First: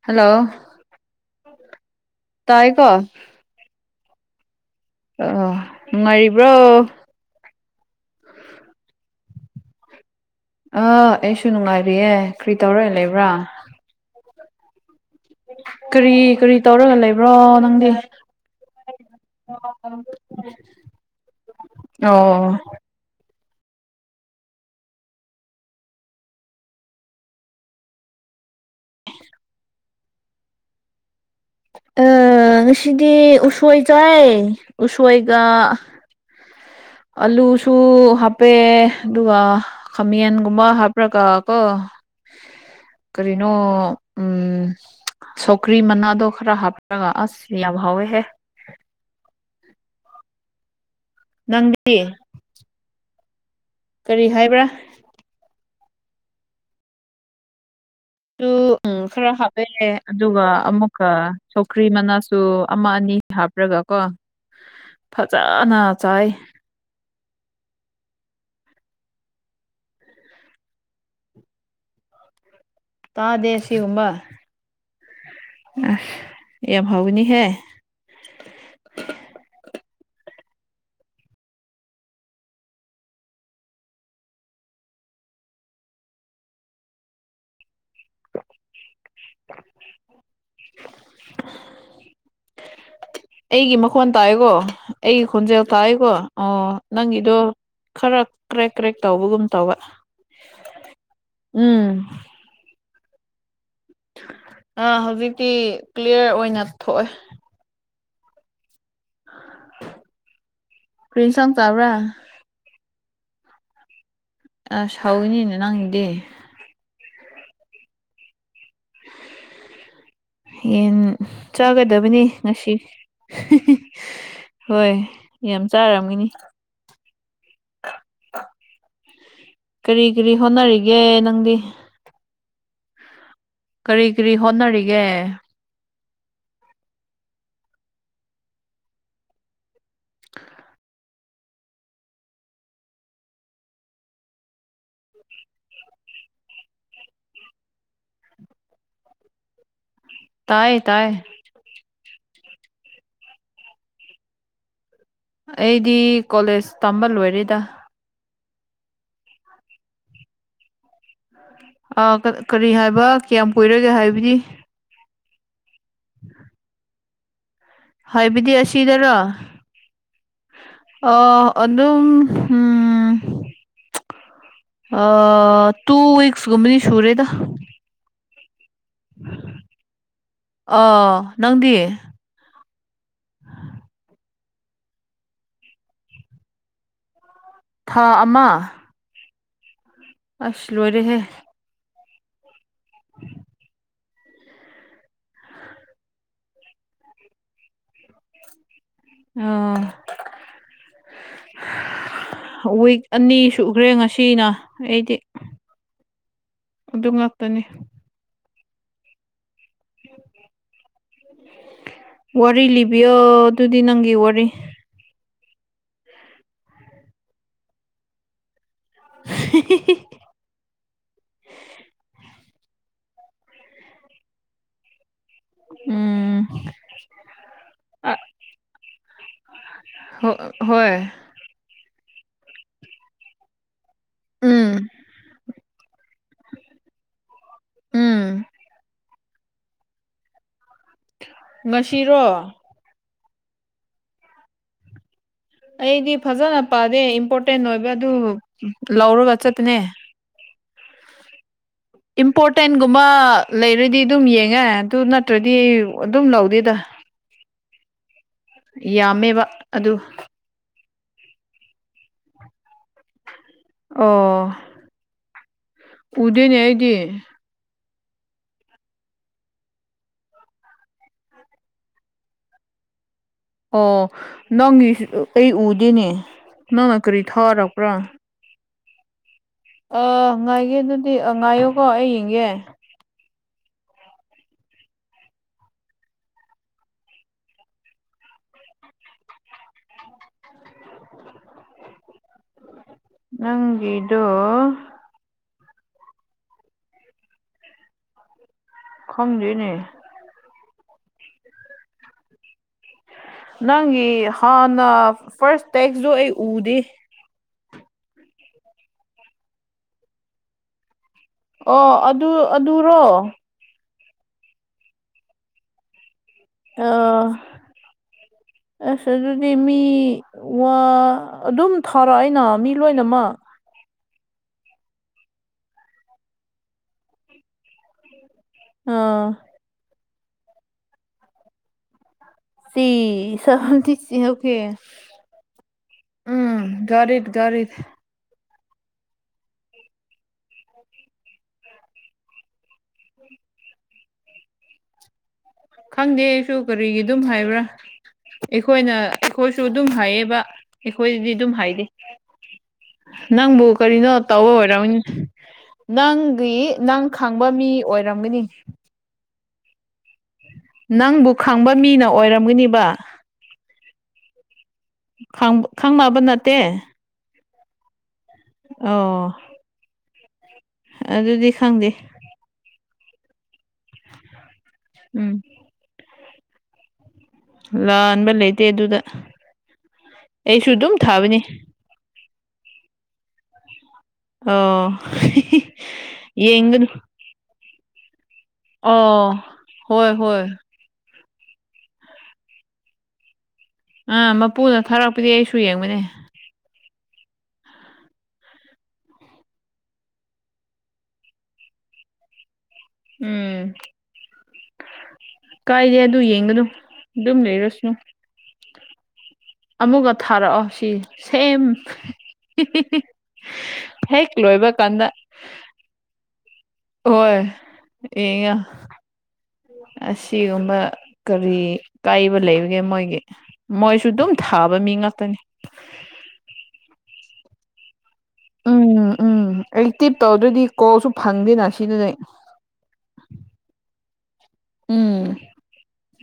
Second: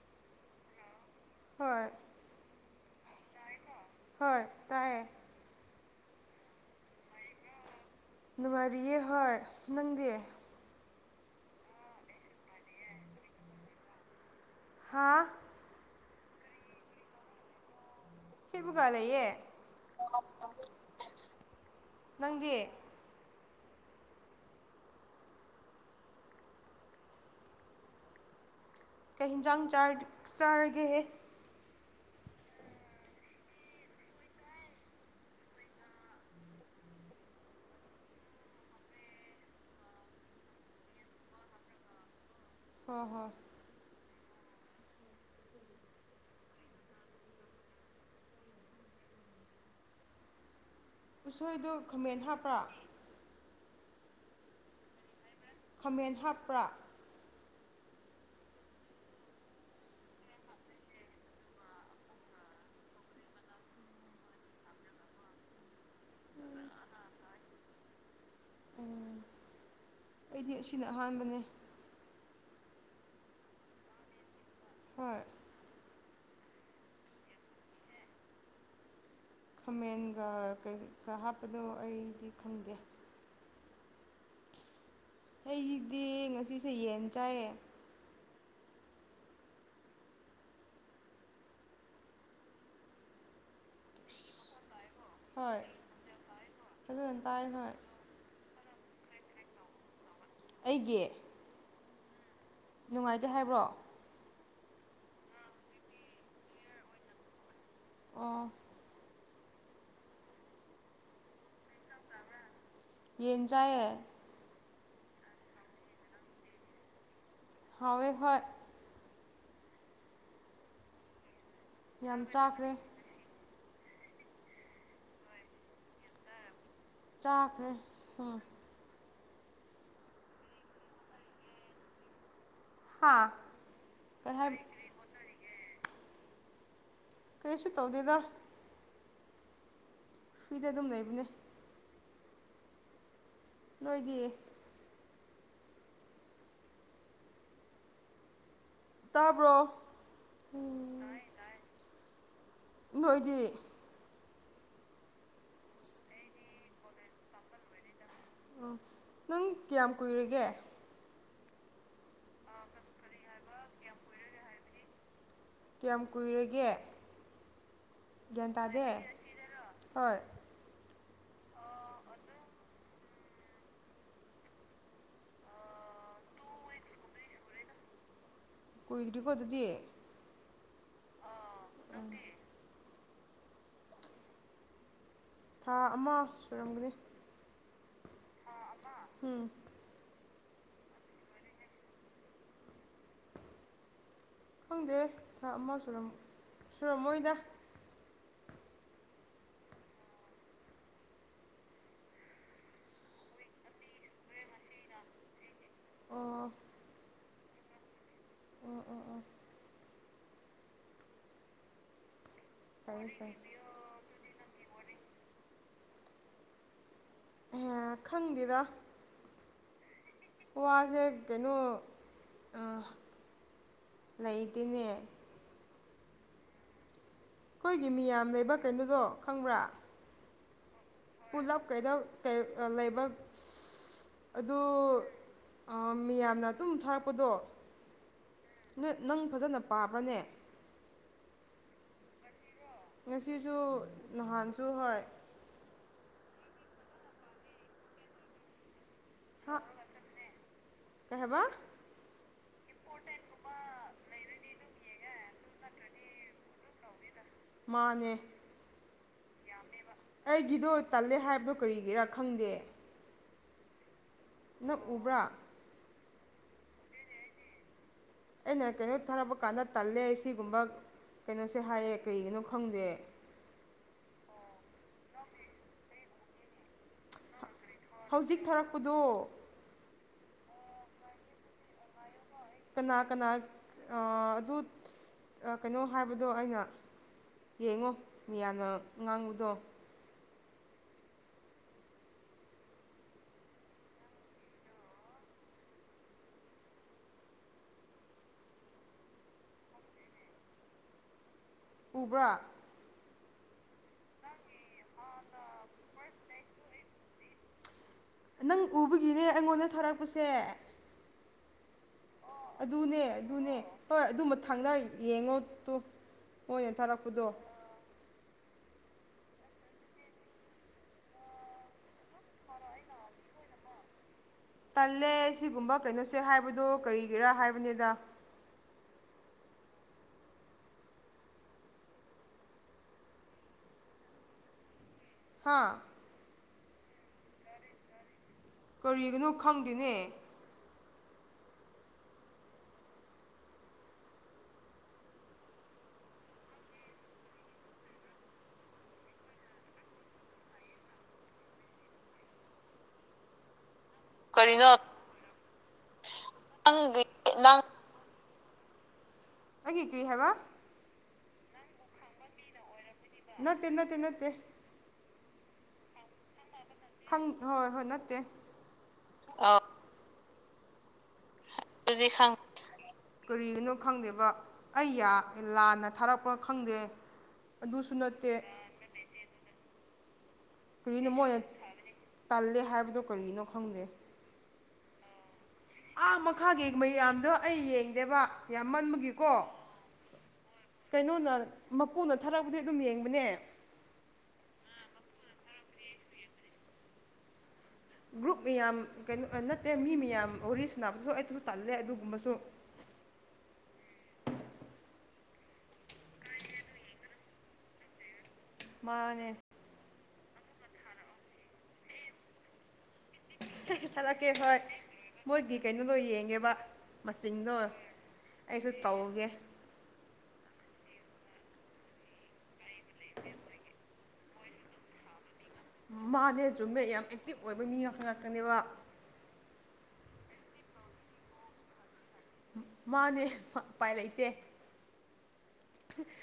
Hello ꯍꯣꯏ ꯇꯥꯏ ꯀꯣ ꯍꯣꯏ ꯇꯥꯏꯌꯦ꯫ ꯑ ꯅꯨꯡꯉꯥꯏꯔꯤꯕ꯭ꯔꯣ ꯅꯨꯡꯉꯥꯏꯔꯤꯌꯦ ꯍꯣꯏ ꯅꯪꯗꯤ ꯑꯥ ꯑꯩꯁꯨ ꯅꯨꯡꯉꯥꯏꯔꯤꯑꯦ ꯀꯔꯤ ꯇꯧꯔ ꯂꯩꯕ꯭ꯔꯥ꯫ ꯍꯥꯥ ꯀꯔꯤ ꯀꯔꯤ ꯇꯧꯔꯒ ꯂꯩꯕ꯭ꯔꯣ ꯅꯪꯗꯤ꯫ ꯍꯤꯞꯄꯒ ꯂꯩꯌꯦ ꯑꯣ ꯅꯪꯗꯤ ꯀꯩ ꯌꯦꯤꯟꯖꯥꯡ ꯆꯥꯔꯒꯦꯍꯦ ꯑ ꯉꯁꯤꯗꯤ ꯎꯁꯣꯏ ꯆꯥꯏ ꯎꯁꯣꯏꯒ ꯑꯂꯨꯁꯨ ꯍꯥꯞꯄꯦ ꯑꯗꯨꯒ ꯈꯥꯃꯟꯒꯨꯝꯕ ꯍꯥꯞꯄ꯭ꯔꯒ ꯀꯣ [inaudible] ꯀꯔꯤꯅꯣ ꯎꯝ ꯁꯣꯀ꯭ꯔꯤ ꯃꯅꯥꯗꯣ ꯈꯔ ꯍꯥꯞꯄꯔꯒ ꯑꯁ ꯌꯥꯝ ꯍꯥꯎꯋꯦꯍꯦ꯫ ꯎꯠꯁꯣꯏꯗꯣ ꯅꯪꯗꯤ ꯈꯥꯃꯦꯟ ꯍꯥꯞꯄ꯭ ꯀꯔꯤ ꯍꯥꯏꯕ꯭ꯔꯥ ꯈꯃꯦꯟ ꯍꯥꯞꯄ꯭ꯔꯥ [inaudible] ꯁꯨ ꯎꯝ ꯈꯔ ꯍꯥꯞꯄꯦ ꯑꯗꯨꯒ ꯑꯃꯨꯛꯀ ꯁꯧꯈ꯭ꯔꯤ ꯃꯅꯥꯁꯨ ꯑꯃ ꯑꯅꯤ ꯍꯥꯞꯄ꯭ꯔꯒ ꯀꯣ꯫ [inaudible] ꯐꯖꯅ ꯆꯥꯏ꯫ ꯎꯝ ꯑꯩꯗꯤ ꯑꯁꯤꯅ ꯑꯍꯥꯟꯕꯅꯦ꯫ ꯇꯥꯗꯦꯁꯤꯒꯨꯝꯕ ꯍꯣꯏ ꯑꯁ ꯌꯥꯝ ꯐꯥꯎꯒꯅꯤꯍꯦ꯫ ꯈꯥꯃꯦꯟꯒ ꯀꯩꯒ ꯍꯥꯞꯄꯗꯣ ꯑꯩꯗꯤ ꯈꯪꯗꯦ꯫ ꯑꯩꯒꯤꯗꯤ ꯉꯁꯤꯁꯦ ꯌꯦꯟ ꯆꯥꯏꯌꯦ꯫ [inaudible] ꯑꯩꯒꯤ ꯃꯈꯣꯟ ꯇꯥꯏꯀꯣ ꯑꯩꯒꯤ ꯍꯣꯏ ꯈꯣꯟꯖꯦꯜ ꯇꯥꯏꯑꯀꯣ ꯑꯣ ꯐꯖꯅ ꯅꯪꯒꯤꯗꯣ ꯇꯥꯏ ꯍꯣꯏ ꯈꯔ ꯀ꯭ꯔꯦꯛ ꯀ꯭ꯔꯦꯛ ꯇꯧꯕꯒꯨꯝ ꯇꯧꯕ ꯑꯩꯒꯤ ꯎꯝ ꯅꯨꯡꯉꯥꯏꯇꯦ ꯍꯥꯏꯕ꯭ꯔꯣ ꯑ ꯍꯧꯖꯤꯛꯇꯤ ꯀ꯭ꯂꯤꯌꯥꯔ ꯑꯣꯏꯅ ꯊꯣꯛꯑꯦ ꯑꯥ ꯄꯔꯤꯟꯁꯥꯡ ꯇꯕ꯭ꯔꯥ ꯌꯦꯟꯖꯥꯏꯌꯦ ꯑ ꯁꯥꯎꯒꯤꯅꯥꯅꯦ ꯅꯪꯗꯤ ꯍꯎꯋꯦ ꯍꯣꯏ ꯌꯦꯟ ꯆꯥꯒꯗꯕꯅꯤ ꯌꯥꯝ ꯆꯥꯈ꯭ꯔꯦ ꯉꯁꯤ ꯍꯣꯏ ꯌꯥꯝ ꯆꯥꯔꯝꯒꯅꯤ ꯆꯥꯈ꯭ꯔꯦ ꯎꯝ ꯀꯔꯤ ꯀꯔꯤ ꯍꯣꯠꯅꯔꯤꯒꯦ ꯅꯪꯗꯤ ꯍꯥꯥ ꯀꯔꯤ ꯀꯔꯤ ꯀꯩ ꯍꯥꯏ ꯍꯣꯠꯅꯔꯤꯒꯦ ꯀꯩꯁꯨ ꯇꯧꯗꯦꯗ ꯐꯨꯏꯗ ꯑꯗꯨꯝ ꯂꯩꯕꯅꯦ ꯅꯣꯏꯗꯤ ꯇꯥꯕ꯭ꯔꯣ ꯇꯥꯏ ꯇꯥꯏ ꯅꯣꯏꯗꯤ ꯑꯩꯗꯤ ꯀꯣꯂꯦꯖ ꯇꯝꯕ ꯂꯣꯏꯔꯦꯗ ꯑꯣ ꯅꯪ ꯀꯌꯥꯝ ꯀꯨꯏꯔꯒꯦ ꯑ ꯀꯔꯤ ꯍꯥꯏꯕ ꯀꯌꯥꯝ ꯀꯨꯏꯔꯒꯦ ꯍꯥꯏꯕꯗꯤ ꯀꯌꯥꯝ ꯀꯨꯏꯔꯒꯦ ꯒ꯭ꯌꯥꯟ ꯍꯥꯢꯕꯗꯤ ꯇꯥꯗꯦ ꯑꯁꯤꯗꯔꯣ ꯍꯣꯏ ꯑ ꯑꯗꯨꯝ ꯎꯝ ꯑ ꯇꯨꯋꯤꯛꯁꯒꯨꯃꯅꯤ ꯁꯨꯨꯔꯦꯗ ꯀꯨꯏꯗ꯭ꯔꯤꯀꯣ ꯑꯗꯨꯗꯤ ꯑ ꯅꯪꯗꯤ ꯊꯥ ꯑꯃ ꯁꯨꯔꯝꯒꯅꯤ ꯊꯥ ꯎꯝ ꯑꯃ ꯊꯥ ꯑꯃꯥ ꯎꯝ ꯑꯁ ꯂꯣꯏꯔꯦꯍꯦ ꯈꯪꯗꯦ ꯊꯥ ꯑꯃ ꯁꯨꯔꯝ ꯁꯨꯔꯝꯃꯣꯏꯗ ꯑꯣꯥ ꯋꯤꯛ ꯑꯅꯤ ꯁꯨꯈ꯭ꯔꯦ ꯉꯁꯤꯅ ꯑꯩꯗꯤ ꯑꯣ ꯑꯗꯨ ꯉꯥꯛꯇꯅꯤ ꯑꯣ ꯑꯣ ꯑꯣ ꯋꯥꯔꯤ ꯐꯩꯌꯦ ꯂꯤꯕꯤꯌꯣ ꯐꯩꯌꯦ ꯑꯗꯨꯗꯤ ꯅꯪꯒꯤ ꯋꯥꯔꯤ ꯑꯦ ꯈꯪꯗꯦꯗ [unintelligible] ꯋꯥꯁꯦ ꯀꯩꯅꯣ ꯑꯥ ꯂꯩꯇꯦꯅꯦ ꯎꯝ ꯑꯩꯈꯣꯏꯒꯤ ꯃꯤꯌꯥꯝ ꯂꯩꯕ ꯀꯩꯅꯣꯗꯣ ꯈꯪꯕ꯭ꯔꯥ ꯍ ꯍꯣꯏ ꯄꯨꯂꯞ ꯀꯩꯗ ꯀꯩ ꯑ ꯂꯩꯕ ꯑꯗꯨ ꯎꯝ ꯑ ꯃꯤꯌꯥꯝꯅ ꯑꯗꯨꯝ ꯊꯥꯔꯛꯄꯗꯣ ꯎꯝ ꯅꯣꯏ ꯅꯪ ꯐꯖꯅ ꯄꯥꯕꯅꯦ ꯉꯁꯤꯔꯣ ꯉꯁꯤꯁꯨ ꯅꯍꯥꯟꯁꯨ ꯍꯣꯏ ꯑꯩꯗꯤ ꯐꯖꯅ ꯄꯥꯗꯦ ꯏꯝꯄꯣꯔꯇꯦꯟ ꯑꯣꯏꯕ ꯑꯗꯨ ꯂꯧꯔꯒ ꯆꯠꯇꯄꯅꯦ ꯀꯧꯍꯕ ꯏꯝꯄꯣꯔꯇꯦꯟꯒꯨꯝꯕ ꯂꯩꯔꯗꯤ ꯑꯗꯨꯝ ꯌꯦꯡꯉꯦ ꯑꯗꯨ ꯅꯠꯇ꯭ꯔꯗꯤ ꯑꯩ ꯑꯗꯨꯝ ꯂꯧꯗꯦꯗ ꯃꯥꯅꯦ ꯌꯥꯝꯃꯦꯕ ꯑꯗꯨ ꯑꯩꯒꯤꯗꯣ ꯇꯜꯂꯦ ꯍꯥꯏꯕꯗꯣ ꯀꯔꯤꯒꯤꯔꯥ ꯈꯪꯗꯦ ꯑꯣ ꯅꯛ ꯎꯕ꯭ꯔꯥ ꯎꯗꯦꯅꯦ ꯑꯩꯗꯤ [unintelligible] ꯑꯩꯅ ꯀꯩꯅꯣ ꯊꯥꯔꯛꯄ ꯀꯥꯟꯗ ꯇꯜꯂꯦ ꯁꯤꯒꯨꯝꯕ ꯀꯩꯅꯣꯁꯦ ꯍꯥꯏꯌꯦ ꯀꯩꯒꯤꯅꯣ ꯈꯪꯗꯦ ꯑꯣ ꯅꯪꯒꯤ ꯑꯩ ꯎꯗꯦꯅꯦ ꯅꯪꯅ ꯀꯔꯤ ꯊꯥꯔꯛꯄ꯭ꯔꯥ ꯍꯧꯖꯤꯛ ꯊꯥꯔꯛꯄꯗꯣ ꯑ ꯉꯥꯏꯒꯦ ꯑꯗꯨꯗꯤ ꯑ ꯉꯥꯏꯌꯣꯀꯣ ꯑꯩ ꯌꯦꯡꯒꯦ ꯀꯅꯥ ꯀꯅꯥ ꯑ ꯑꯗꯨꯠ ꯑ ꯀꯩꯅꯣ ꯍꯥꯏꯕꯗꯣ ꯑꯩꯅ ꯌꯦꯡꯉꯣ ꯃꯤꯌꯥꯝꯅ ꯉꯥꯡꯕꯗꯣ ꯅꯪꯒꯤꯗꯣ ꯈꯪꯗꯦꯅꯦ ꯎꯕ꯭ꯔꯥ ꯅꯪꯒꯤ ꯍꯥꯟꯅ ꯐꯥꯔ꯭ꯁ ꯇꯦꯛꯁꯗꯣ ꯑꯩ ꯎꯗꯦ ꯅꯪ ꯎꯕꯒꯤꯅꯦ ꯑꯩꯉꯣꯟꯗ ꯊꯥꯔꯛꯄꯁꯦ ꯑꯣ ꯑꯗꯨ ꯑꯗꯨꯔꯣ ꯑꯗꯨꯅꯦ ꯑꯗꯨꯅꯦ ꯍꯣꯏ ꯑꯗꯨꯝ ꯃꯊꯪꯅ ꯌꯦꯡꯉꯣ ꯇꯨ ꯃꯣꯏꯅ ꯑ ꯊꯥꯔꯛꯄꯗꯣ [inaudible] ꯑꯁ ꯑꯗꯨꯗꯤ ꯃꯤ ꯋꯥ ꯑꯗꯨꯝ ꯊꯥꯔꯛꯏꯅ ꯃꯤ ꯂꯣꯏꯅꯃꯛ ꯇꯜꯂꯦ ꯁꯤꯒꯨꯝꯕ ꯀꯩꯅꯣꯁꯦ ꯍꯥꯏꯕꯗꯣ ꯀꯔꯤꯒꯤꯔꯥ ꯍꯥꯏꯕꯅꯤꯗ ꯑ ꯇꯤꯁ ꯇꯤꯁꯤ ꯑꯣꯈꯦ ꯍꯥꯥ ꯎꯝ ꯒꯥꯔꯤꯠ ꯒꯥꯔꯤꯠ ꯀꯔꯤꯒꯤꯅꯣ ꯈꯪꯗꯦꯅꯦ [inaudible] ꯈꯪꯗꯦ ꯑꯩꯁꯨ ꯀꯔꯤꯒꯤ ꯑꯗꯨꯝ ꯍꯥꯏꯕ꯭ꯔꯥ ꯑꯩꯈꯣꯏꯅ ꯑꯩꯈꯣꯏꯁꯨ ꯑꯗꯨꯝ ꯍꯥꯏꯌꯦꯕ ꯑꯩꯈꯣꯏꯗꯗꯤ ꯑꯗꯨꯝ ꯍꯥꯏꯗꯦ ꯅꯪꯕꯨ ꯀꯔꯤꯅꯣꯠ ꯇꯧꯕ ꯀꯔꯤꯅꯣ ꯑꯣꯏꯔꯝꯃꯅꯤ ꯅꯪꯒꯤ ꯅꯪꯒꯤ ꯅꯪ ꯈꯪꯕ ꯅꯪ ꯃꯤ ꯑꯣꯏꯔꯝꯒꯅꯤ ꯑꯩꯒꯤ ꯀ꯭ꯔꯤ ꯍꯥꯏꯕ ꯅꯪꯕꯨ ꯈꯪꯕ ꯃꯤꯅ ꯑꯣꯏꯔꯝꯒꯅꯤꯕ ꯅꯠꯇꯦ ꯅꯠꯇꯦ ꯅꯠꯇꯦ ꯈꯪ ꯈꯪꯅꯕ ꯅꯠꯇꯦ ꯈꯪ ꯍꯣꯏ ꯍꯣꯏ ꯅꯠꯇꯦ ꯑꯣ ꯑꯣ ꯑꯗꯨꯗꯤ ꯈꯪꯗꯦ ꯇꯨꯗꯤ ꯁꯪ ꯀꯔꯤꯒꯤꯅꯣ ꯈꯪꯗꯦꯕ ꯑꯩ ꯌꯥ ꯎꯝ ꯂꯥꯟꯅ ꯊꯥꯔꯛ ꯄ ꯈꯪꯗꯦ ꯑꯗꯨꯁꯨ ꯂꯥꯟꯕ ꯅꯠꯇꯦ ꯂꯩꯇꯦ ꯑꯗꯨꯗ ꯑꯩꯁꯨ ꯑꯗꯨꯝ ꯀꯔꯤꯅꯣ ꯃꯣꯏꯅ ꯊꯥꯕꯅꯤ ꯇꯜꯂꯦ ꯍꯥꯏꯕꯗꯣ ꯀꯔꯤꯅꯣ ꯈꯪꯗꯦ ꯑꯣ ꯑꯥ ꯃꯈꯥꯒꯤ ꯌꯦꯡꯒꯅꯨ ꯃꯌꯥꯝꯗꯣ ꯑꯩ ꯌꯦꯡꯗꯦꯕ ꯌꯥꯝꯃꯟꯕꯒꯤꯀꯣ ꯑꯣ ꯍꯣꯏ ꯍꯣꯏ ꯀꯩꯅꯣꯅ ꯃꯄꯨꯅ ꯊꯥꯔꯛꯄꯗꯤ ꯑꯗꯨꯝ ꯌꯦꯡꯕꯅꯦ ꯑꯥ ꯃꯄꯨꯅ ꯊꯥꯔꯛꯄꯗꯤ ꯑꯩꯁꯨ ꯌꯦꯡꯕꯅꯦ ꯒ꯭ꯔꯨꯞ ꯃꯌꯥꯝ ꯀꯩꯅꯣ ꯑ ꯅꯠꯇꯦ ꯃꯤ ꯃꯤꯌꯥꯝ ꯋꯥꯔꯤ ꯁꯟꯅꯕꯁꯨ ꯑꯩ ꯑꯗꯨ ꯇꯥꯜꯂꯦ ꯑꯗꯨꯒꯨꯝꯕꯁꯨ ꯎꯝ ꯀꯥꯏꯗꯦ ꯑꯗꯨ ꯌꯦꯡꯒꯅꯨ ꯑꯗꯨꯝ ꯂꯩꯔꯁꯅꯨ ꯃꯥꯅꯦ ꯑꯃꯨꯛꯒ ꯊꯥꯔꯛꯑꯣ ꯁꯤ ꯁꯦꯝ ꯊꯥꯔꯛꯀꯦ ꯍꯦꯛ ꯍꯣꯏ ꯂꯣꯏꯕ ꯀꯥꯟꯗ ꯃꯣꯏꯒꯤ ꯀꯩꯅꯣꯗꯣ ꯌꯦꯡꯉ‌ꯦꯕ ꯍꯣꯏ ꯃꯆꯤꯡꯗꯣ ꯌꯦꯡꯉꯣ ꯑꯩꯁꯨ ꯇꯧꯒꯦ ꯑꯁꯤꯒꯨꯝꯕ ꯀꯔꯤ ꯀꯥꯏꯕ ꯂꯩꯕꯒꯦ ꯃꯣꯏꯒꯤ ꯃꯣꯏ ꯁꯨ ꯑꯗꯨꯝ ꯊꯥꯕ ꯃꯤ ꯉꯥꯛꯇꯅꯤ ꯃꯥꯅꯦ ꯆꯨꯝꯃꯦ ꯌꯥꯝ ꯑꯦꯛꯇꯤꯚ ꯑꯣꯏꯕ ꯃꯤ ꯉꯥꯛ ꯉꯥꯛꯇꯅꯦꯕ ꯎꯝ ꯎꯝ ꯑꯦꯛꯇꯤꯞ ꯇꯧꯗ꯭ꯔꯗꯤ ꯀꯣꯜꯁꯨ ꯐꯪꯗꯦꯅ ꯁꯤꯗꯗꯤ ꯃ ꯃꯥꯅꯦ ꯐ ꯎꯄꯥꯏ ꯂꯩꯇꯦ ꯎꯝ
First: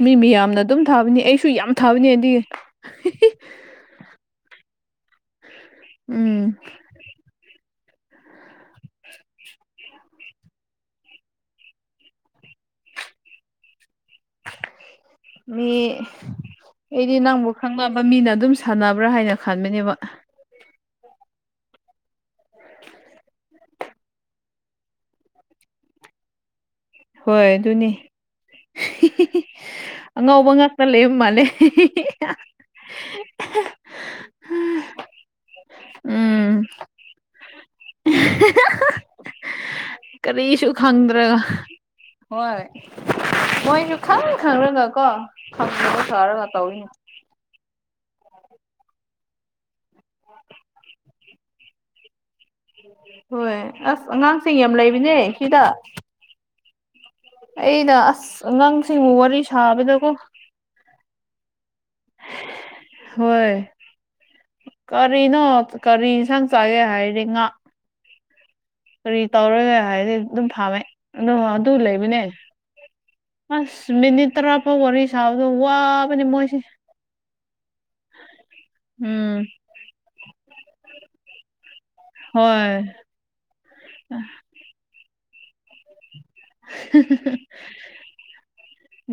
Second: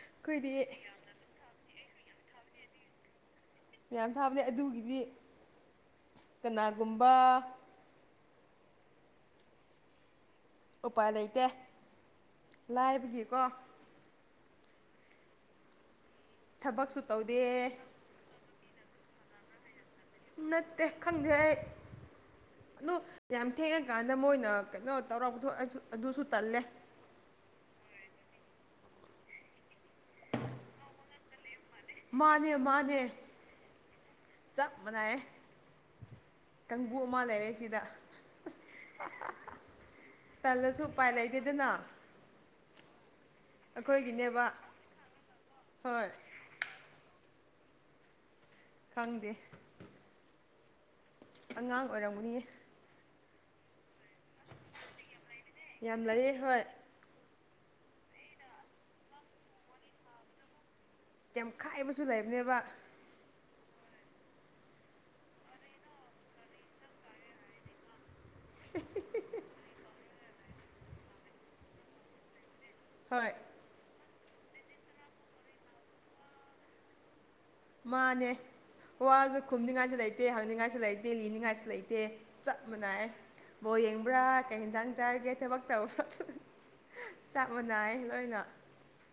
ꯃꯤ ꯑꯩꯈꯣꯏꯗꯤ ꯃꯌꯥꯝꯅ ꯑꯗꯨꯝ ꯊꯥꯕꯅꯤ ꯑꯩꯁꯨ ꯌꯥꯝ ꯊꯥꯕꯅꯦ ꯑꯗꯨ ꯃꯌꯥꯝ ꯊꯥꯕꯅꯦ ꯑꯗꯨꯒꯤꯗꯤ ꯎꯝ ꯀꯅꯥꯒꯨꯝꯕ [inaudible] ꯎꯄꯥꯏ ꯂꯩꯇꯦ ꯂꯥꯏꯕꯒꯤꯀꯣ ꯃꯤ ꯊꯕꯛꯁꯨ ꯑꯩꯗꯤ ꯇꯧꯗꯦ ꯅꯪꯕꯨ ꯈꯪꯅꯕ ꯃꯤꯅ ꯑꯗꯨꯝ ꯁꯥꯟꯅꯕ꯭ꯔꯥ ꯍꯥꯏꯅ ꯈꯟꯕꯅꯦꯕ ꯅꯠꯇꯦ ꯈꯪꯗꯦ ꯑꯩ ꯑꯗꯨ ꯌꯥꯝ ꯊꯦꯡꯉꯀꯥꯟꯗ ꯃꯣꯏꯅ ꯀꯩꯅꯣ ꯇꯧꯔꯛꯄꯗꯨ ꯑꯩꯁꯨ ꯑꯗꯨꯁꯨ ꯇꯜꯂꯦ ꯍꯣꯏ ꯑꯗꯨꯅꯦ ꯍꯤ ꯍꯤ ꯍꯤ ꯑꯉꯥꯎꯕ ꯉꯥꯛꯇ ꯂꯩꯕ ꯃꯥꯜꯂꯦ ꯃꯥꯅꯦ ꯃꯥꯅꯦ ꯆꯞ ꯃꯥꯟꯅꯩꯌꯦ ꯎꯝ ꯀꯥꯡꯕꯨ ꯑꯃ ꯂꯩꯔꯦ ꯁꯤꯗ ꯀꯔꯤꯁꯨ ꯇꯜꯂꯁꯨ ꯎꯄꯥꯏ ꯈꯪꯗ꯭ꯔꯒ ꯂꯩꯇꯦꯗꯅ ꯍꯣꯏ ꯃꯣꯏꯁꯨ ꯈꯪ ꯑꯩꯈꯣꯏꯒꯤꯅꯦꯕ ꯈꯪꯔꯒ ꯀꯣ ꯈꯪꯗꯕ ꯍꯣꯏ ꯁꯥꯔꯒ ꯇꯧꯔꯤꯅꯤ ꯈꯪꯗꯦ ꯑꯉꯥꯡ ꯑꯣꯏꯔꯝꯒꯅꯤ ꯍꯣꯏ ꯑꯁ ꯑꯉꯥꯡꯁꯤꯡ ꯌꯥꯝ ꯂꯩꯕꯅꯦ ꯁꯤꯗ ꯌꯥꯝ ꯂꯩꯥꯌꯦ ꯍꯣꯏ ꯑꯩꯅ ꯑꯁ ꯑꯉꯥꯡꯁꯤꯡꯕꯨ ꯋꯥꯔꯤ ꯁꯥꯕꯗꯀꯣ ꯌꯥꯝ ꯈꯥꯏꯕꯁꯨ ꯂꯩꯕꯅꯦꯕ ꯍꯣꯏ ꯀꯔꯤꯅꯣ ꯀꯔꯤ ꯏꯟꯁꯥꯡ ꯆꯥꯒꯦ ꯍꯥꯏꯔꯦ ꯉꯥ ꯀꯔꯤ ꯇꯧꯔꯒꯦ ꯍꯥꯏꯔꯗꯤ ꯑꯗꯨꯝ ꯐꯥꯝꯃꯦ ꯑꯗꯨ ꯑꯗꯨ ꯂꯩꯕꯅꯦ ꯍꯣꯏ ꯑꯁ ꯃꯤꯅꯤꯠ ꯇꯔꯥ ꯐꯥꯎ ꯋꯥꯔꯤ ꯁꯥꯕꯗꯣ ꯋꯥꯕꯅꯦ ꯃꯣꯏꯁꯦ ꯃꯥꯅꯦ ꯋꯥꯁꯨ ꯎꯝ ꯈꯨꯝꯅꯤꯡꯉꯥꯏꯁꯨ ꯂꯩꯇꯦ ꯍꯪꯅꯤꯡꯉꯥꯏꯁꯨ ꯂꯩꯇꯦ ꯂꯤꯅꯤꯡꯉꯥꯏꯁꯨ ꯂꯩ ꯇꯦ ꯆꯞ ꯍꯣꯏ ꯃꯥꯟꯅꯥꯏꯌꯦ ꯕꯣꯜ ꯌꯦꯡꯕ꯭ꯔꯥ ꯀꯩ ꯍꯦꯟꯖꯥꯡ ꯆꯥꯔꯒꯦ ꯊꯕꯛ ꯇꯧꯕ꯭ꯔ ꯆꯥꯞ ꯃꯅꯥꯏ ꯂꯣꯏꯅ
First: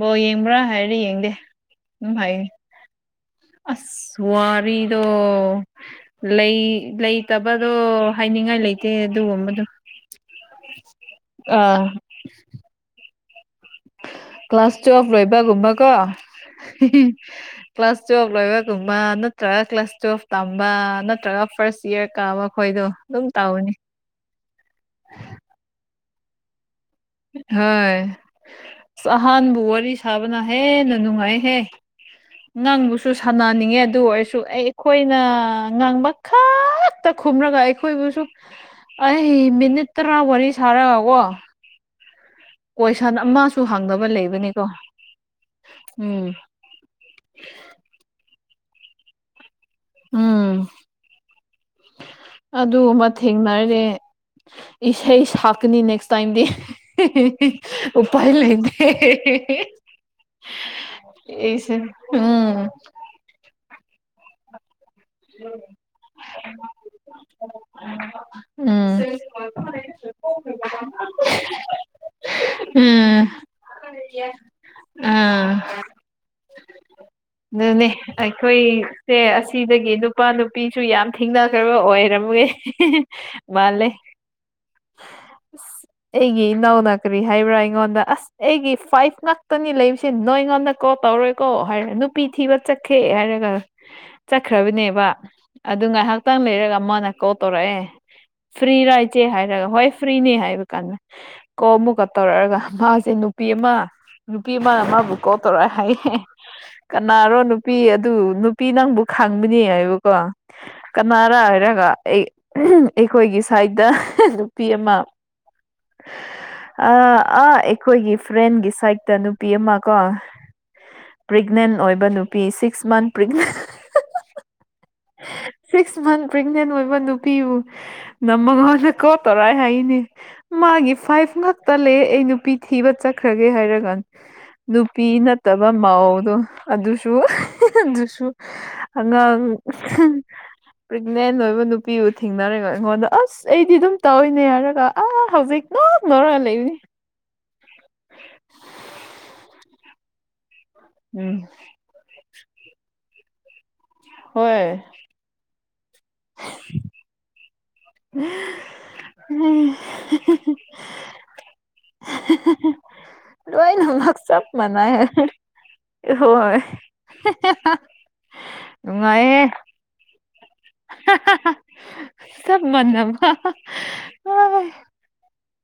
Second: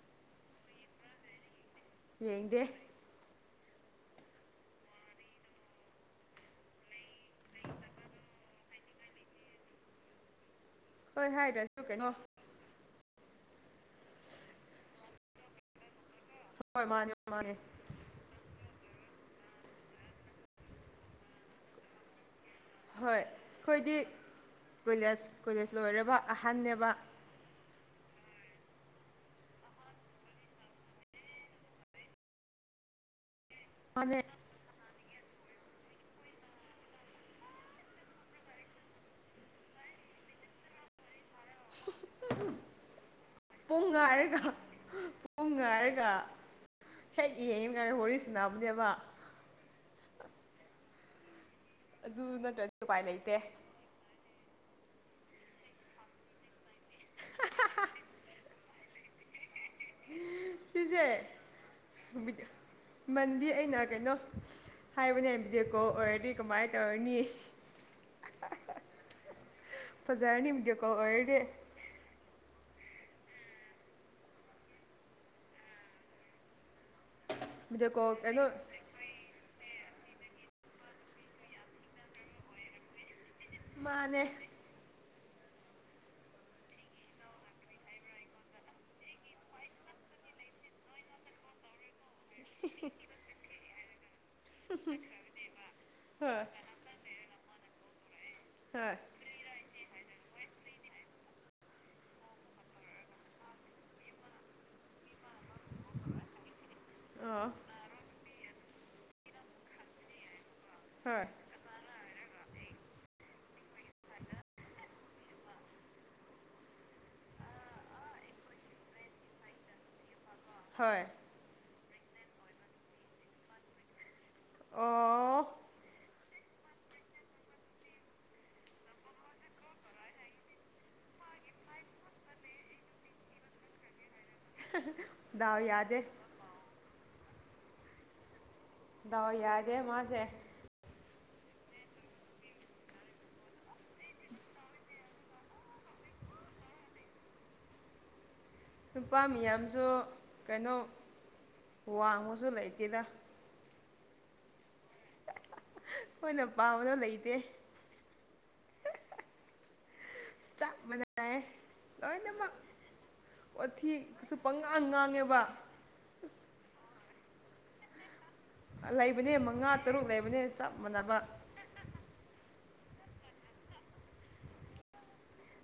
ꯕꯣꯜ ꯌꯦꯡꯕ꯭ꯔꯥ ꯍꯥꯏꯔꯗꯤ ꯌꯦꯡꯗꯦ ꯑꯗꯨꯝ ꯍꯥꯏꯌꯦ ꯌꯦꯡꯗꯦ ꯑꯁ ꯋꯥꯔꯤꯗꯣ ꯂꯩ ꯂꯩꯇꯕꯔꯣ ꯍꯥꯏꯅꯤꯡꯉꯥꯏ ꯂꯩꯇꯦ ꯑꯗꯨꯒꯨꯝꯕꯗꯣ [unintelligible] ꯍꯣꯏ ꯍꯥꯏꯗ꯭ꯔꯁꯨ ꯑꯥ ꯀꯩꯅꯣ ꯀ꯭ꯂꯥꯁ ꯇꯨꯋꯦꯜꯚ ꯂꯣꯏꯕꯒꯨꯝꯕꯀꯣ ꯍꯣꯏ ꯃꯥꯅꯦ ꯃꯥꯅꯦ ꯀ꯭ꯂꯥꯁ ꯇꯨꯋꯦꯜꯚ ꯂꯣꯏꯕꯒꯨꯝꯕ ꯅꯠꯇ꯭ꯔꯒ ꯀ꯭ꯂꯥꯁ ꯇꯨꯋꯦꯜꯚ ꯇꯝꯕ ꯅꯠꯇ꯭ꯔꯒ ꯐꯥꯔꯁ ꯏꯌꯥꯔ ꯀꯥꯕ ꯍꯣꯏꯗꯣ ꯍꯣꯏ ꯑꯗꯨꯝ ꯇꯥꯎꯕꯅꯤ ꯑꯩꯈꯣꯏꯗꯤ ꯀꯣꯏꯂꯦꯖ ꯀꯣꯏꯂꯦꯖ ꯂꯣꯏꯔꯕ ꯑꯍꯟꯅꯦꯕ ꯍꯣꯏ ꯑꯁ ꯑꯍꯟꯕꯨ ꯋꯥꯔꯤ ꯁꯥꯕꯅ ꯍꯦꯟꯅ ꯅꯨꯡꯉꯥꯏꯍꯦ ꯉꯥꯡꯕꯨꯁꯨ ꯁꯥꯟꯅꯅꯤꯡꯉꯦ ꯑꯗꯨ ꯃꯥꯅꯦ ꯑꯣꯏꯔꯁꯨ ꯑꯩ ꯑꯩꯈꯣꯏꯅ ꯉꯥꯡꯕ ꯈꯛꯇ ꯈꯨꯝꯔꯒ ꯑꯩꯈꯣꯏꯕꯨꯁꯨ ꯑꯩ ꯃꯤꯅꯤꯠ ꯇꯔꯥ ꯋꯥꯔꯤ ꯁꯥꯔꯒꯀꯣ ꯀꯣꯏꯁꯟ ꯑꯃ ꯄꯨꯡ ꯉꯥꯏꯔꯒ ꯄꯨꯡ ꯉꯥꯏꯔꯒ ꯎꯝ ꯍꯦꯛ ꯌꯦꯡꯉꯤꯒꯟꯗ ꯋꯥꯔꯤ ꯁꯥꯟꯅꯕꯅꯦꯕ꯫ ꯎꯝ ꯑꯗꯨ ꯅꯠꯇ꯭ꯔꯗꯤ ꯑꯗꯨ ꯎꯄꯥꯏ ꯑꯃ ꯂꯩꯇꯦ ꯊꯦꯡꯅꯔꯦ꯫ ꯏꯁꯩ ꯁꯛꯀꯅꯤ ꯅꯦꯛꯁ ꯇꯥꯏꯝꯗꯤ꯫ ꯍꯦ ꯍꯦ ꯍꯦ ꯎꯄꯥꯏ ꯂꯩꯇꯦ ꯍꯦ ꯍꯦ ꯍꯦ꯫ ꯁꯤꯁꯦ ꯕꯤꯗꯤꯑꯣ ꯎꯝ ꯃꯟꯗꯤ ꯑꯩꯅ ꯀꯩꯅꯣ ꯍꯥꯏꯕꯅꯦ ꯕꯤꯗꯤꯑꯣꯀꯣꯜ ꯑꯣꯏꯔꯗꯤ ꯀꯃꯥꯏ ꯇꯧꯔꯅꯤ꯫ ꯎꯝ ꯐꯖꯔꯅꯤ ꯕꯤꯗꯤꯑꯣ ꯀꯣꯜ ꯑꯣꯏꯔꯗꯤ꯫ ꯎꯝ꯫ [unintelligible] ꯑꯥ꯫ ꯑꯗꯨꯅꯦ ꯚꯤꯗꯤꯑꯣ ꯀꯣꯜ ꯀꯩꯅꯣ ꯑꯩꯈꯣꯏ ꯁꯦ ꯑꯁꯤꯗꯒꯤ ꯅꯨꯄꯥ ꯅꯨꯄꯤꯁꯨ ꯌꯥꯝ ꯊꯦꯡꯅꯈ꯭ꯔꯕ ꯑꯣꯏꯔꯝꯃꯦ꯫ ꯃꯥꯜꯂꯦ꯫ ꯃꯥꯅꯦ [inaudible] ꯑꯁ ꯑꯩꯒꯤ ꯏꯅꯥꯎꯅ ꯀꯔꯤ ꯍꯥꯏꯕ꯭ꯔꯥ ꯑꯩꯉꯣꯟꯗ ꯑꯁ ꯑꯩꯒꯤ ꯐꯥꯏꯚ ꯉꯥꯛꯇꯅꯤ ꯂꯩꯁꯦ ꯅꯣꯏꯉꯣꯟꯗ ꯀꯣꯜ ꯇꯧꯔꯣꯏꯀꯣ ꯍꯥꯏꯔꯦ ꯊꯤꯕ ꯆꯠꯈꯦ ꯍꯥꯏꯔꯒ ꯆꯠꯈ꯭ꯔꯕꯅꯦꯕ ꯑꯗꯨ ꯉꯥꯏꯍꯥꯛꯇꯪ ꯍꯣꯏ ꯂꯩꯔꯒ ꯑꯃꯅ ꯀꯣꯜ ꯇꯧꯔꯛꯑꯦ ꯐ꯭ꯔꯤꯔ ꯍꯣꯏ ꯏꯆꯦ ꯍꯥꯏꯔꯒ ꯍꯣꯏ ꯐ꯭ꯔꯤꯅꯦ ꯍꯥꯏꯕ ꯀꯥꯟꯗ ꯀꯣꯜ ꯑꯃꯨꯛꯀ ꯇꯧꯔꯛꯑꯒ ꯃꯥꯁꯦ ꯅꯨꯄꯤ ꯑꯃ ꯅꯨꯄꯤ ꯑꯃ ꯃꯕꯨ ꯀꯣꯜ ꯇꯧꯔꯛꯑꯦ ꯍꯥꯏꯌꯦ꯫ ꯀꯅꯥꯔꯣ ꯑꯣ ꯅꯨꯄꯤ ꯑꯗꯨ ꯅꯨꯄꯤ ꯅꯪꯕꯨ ꯈꯪꯕꯅꯦ ꯍꯥꯏꯕꯀꯣ꯫ ꯍꯣꯏ ꯀꯅꯥꯔ ꯍꯥꯏꯔꯒ ꯑꯩꯈꯣꯏꯒꯤ ꯁꯥꯏꯠꯇ ꯅꯨꯄꯤ ꯑꯃ꯫ ꯑ ꯑ ꯑꯥ ꯑꯩꯈꯣꯏꯒꯤ ꯐ꯭ꯔꯦꯟꯒꯤ ꯁꯥꯏꯠꯇ ꯅꯨꯄꯤ ꯑꯃ ꯀꯣ꯫ ꯍꯣꯏ꯫ ꯄꯦꯒꯅꯦꯟ ꯑꯣꯏꯕ ꯅꯨꯄꯤ ꯁꯤꯛꯁ ꯃꯟ ꯄ꯭ꯔꯦꯒꯅꯦꯟ ꯑꯣ ꯁꯤꯛꯁ ꯃꯟ ꯄ꯭ꯔꯦꯒꯅꯦꯟ ꯑꯣꯏꯕ ꯅꯨꯄꯤꯕꯨ ꯅꯝꯒ ꯀꯣꯜ ꯇꯧꯔꯛꯑꯦ ꯍꯥꯏꯌꯦꯅꯦ꯫ ꯃꯥꯒꯤ ꯐꯥꯏꯚ ꯉꯛꯇ ꯂꯩ ꯑꯩ ꯅꯨꯄꯤ ꯊꯤꯕ ꯆꯠꯈ꯭ꯔꯒꯦ ꯍꯥꯏꯔꯒ꯫ ꯅꯨꯄꯤ ꯗꯥꯎ ꯅꯠꯇꯕ ꯌꯥꯗꯦ ꯃꯧꯗꯣ ꯑꯗꯨꯁꯨ ꯑꯗꯨꯁꯨ꯫ ꯗꯥꯎ ꯑꯉꯥꯡ ꯌꯥꯗꯦ ꯃꯥꯁꯦ ꯄ꯭ꯔꯦꯒꯅꯦꯟ ꯑꯣꯏꯕ ꯅꯨꯄꯤꯕꯨ ꯊꯦꯡꯅꯔꯦꯀꯣ ꯑꯩꯉꯣꯟꯗ ꯑꯁ ꯑꯩꯗꯤ ꯑꯗꯨꯝ ꯇꯧꯏꯅꯦ ꯍꯥꯏꯔꯒ ꯑꯥ ꯍꯧꯖꯤꯛ ꯑꯗꯨꯝ ꯉꯥꯎꯔꯒ ꯂꯩꯕꯅꯤ꯫ ꯅꯨꯄꯥ ꯃꯤꯌꯥꯝꯁꯨ ꯀꯩꯅꯣ ꯎꯝ꯫ ꯋꯥꯡꯕꯁꯨ ꯂꯩꯇꯦꯗ꯫ ꯍꯣꯏ꯫ ꯑꯩꯈꯣꯏꯅ ꯄꯥꯕꯗꯣ ꯂꯩꯇꯦ꯫ [unintelligible] ꯆꯞ ꯂꯣꯏꯅꯃꯛ ꯂꯣꯏꯅꯃꯛ ꯋꯥꯊꯤꯁꯨ ꯆꯞ ꯄꯪꯒꯥꯡ ꯃꯥꯟꯅꯩ ꯉꯥꯡꯉꯦꯕ꯫ ꯍꯣꯏ [unintelligible] ꯂꯩꯕꯅꯦ ꯃꯉꯥ ꯇꯔꯨꯛ ꯂꯩꯕꯅꯦ꯫ ꯆꯞ ꯃꯥꯟꯅꯕ [unintelligible] ꯆꯥꯞ ꯃꯅꯥꯝ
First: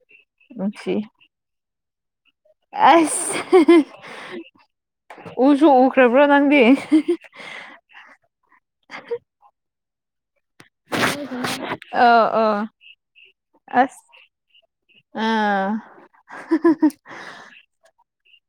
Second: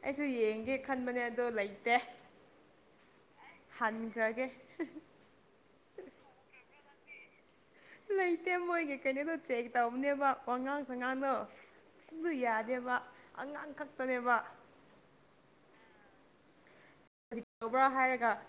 ꯑꯩꯁꯨ ꯌꯦꯡꯒꯦ ꯅꯨꯡꯁꯤ ꯈꯟꯕꯅꯦ ꯑꯗꯣ ꯂꯩꯇꯦ꯫ ꯑꯁ ꯍꯟꯈ꯭ꯔꯒꯦ ꯎꯁꯨ ꯎꯈ꯭ꯔꯕ꯭ꯔꯣ ꯅꯪꯗꯤ꯫ ꯂꯩꯇꯦ ꯃꯣꯏꯒꯤ ꯀꯩꯅꯣꯗꯣ ꯆꯦꯛ ꯇꯧꯕꯅꯦꯕ꯫ ꯋꯥꯉꯥꯡ ꯁꯉꯥꯡꯗꯣ ꯑ ꯑꯗꯨ ꯑ ꯌꯥꯗꯦꯕ ꯑꯉꯥꯡ ꯈꯛꯇꯅꯦꯕ꯫ ꯑ [unintelligible] ꯀꯔꯤ ꯇꯧꯕ꯭ꯔꯥ ꯍꯥꯏꯔꯒ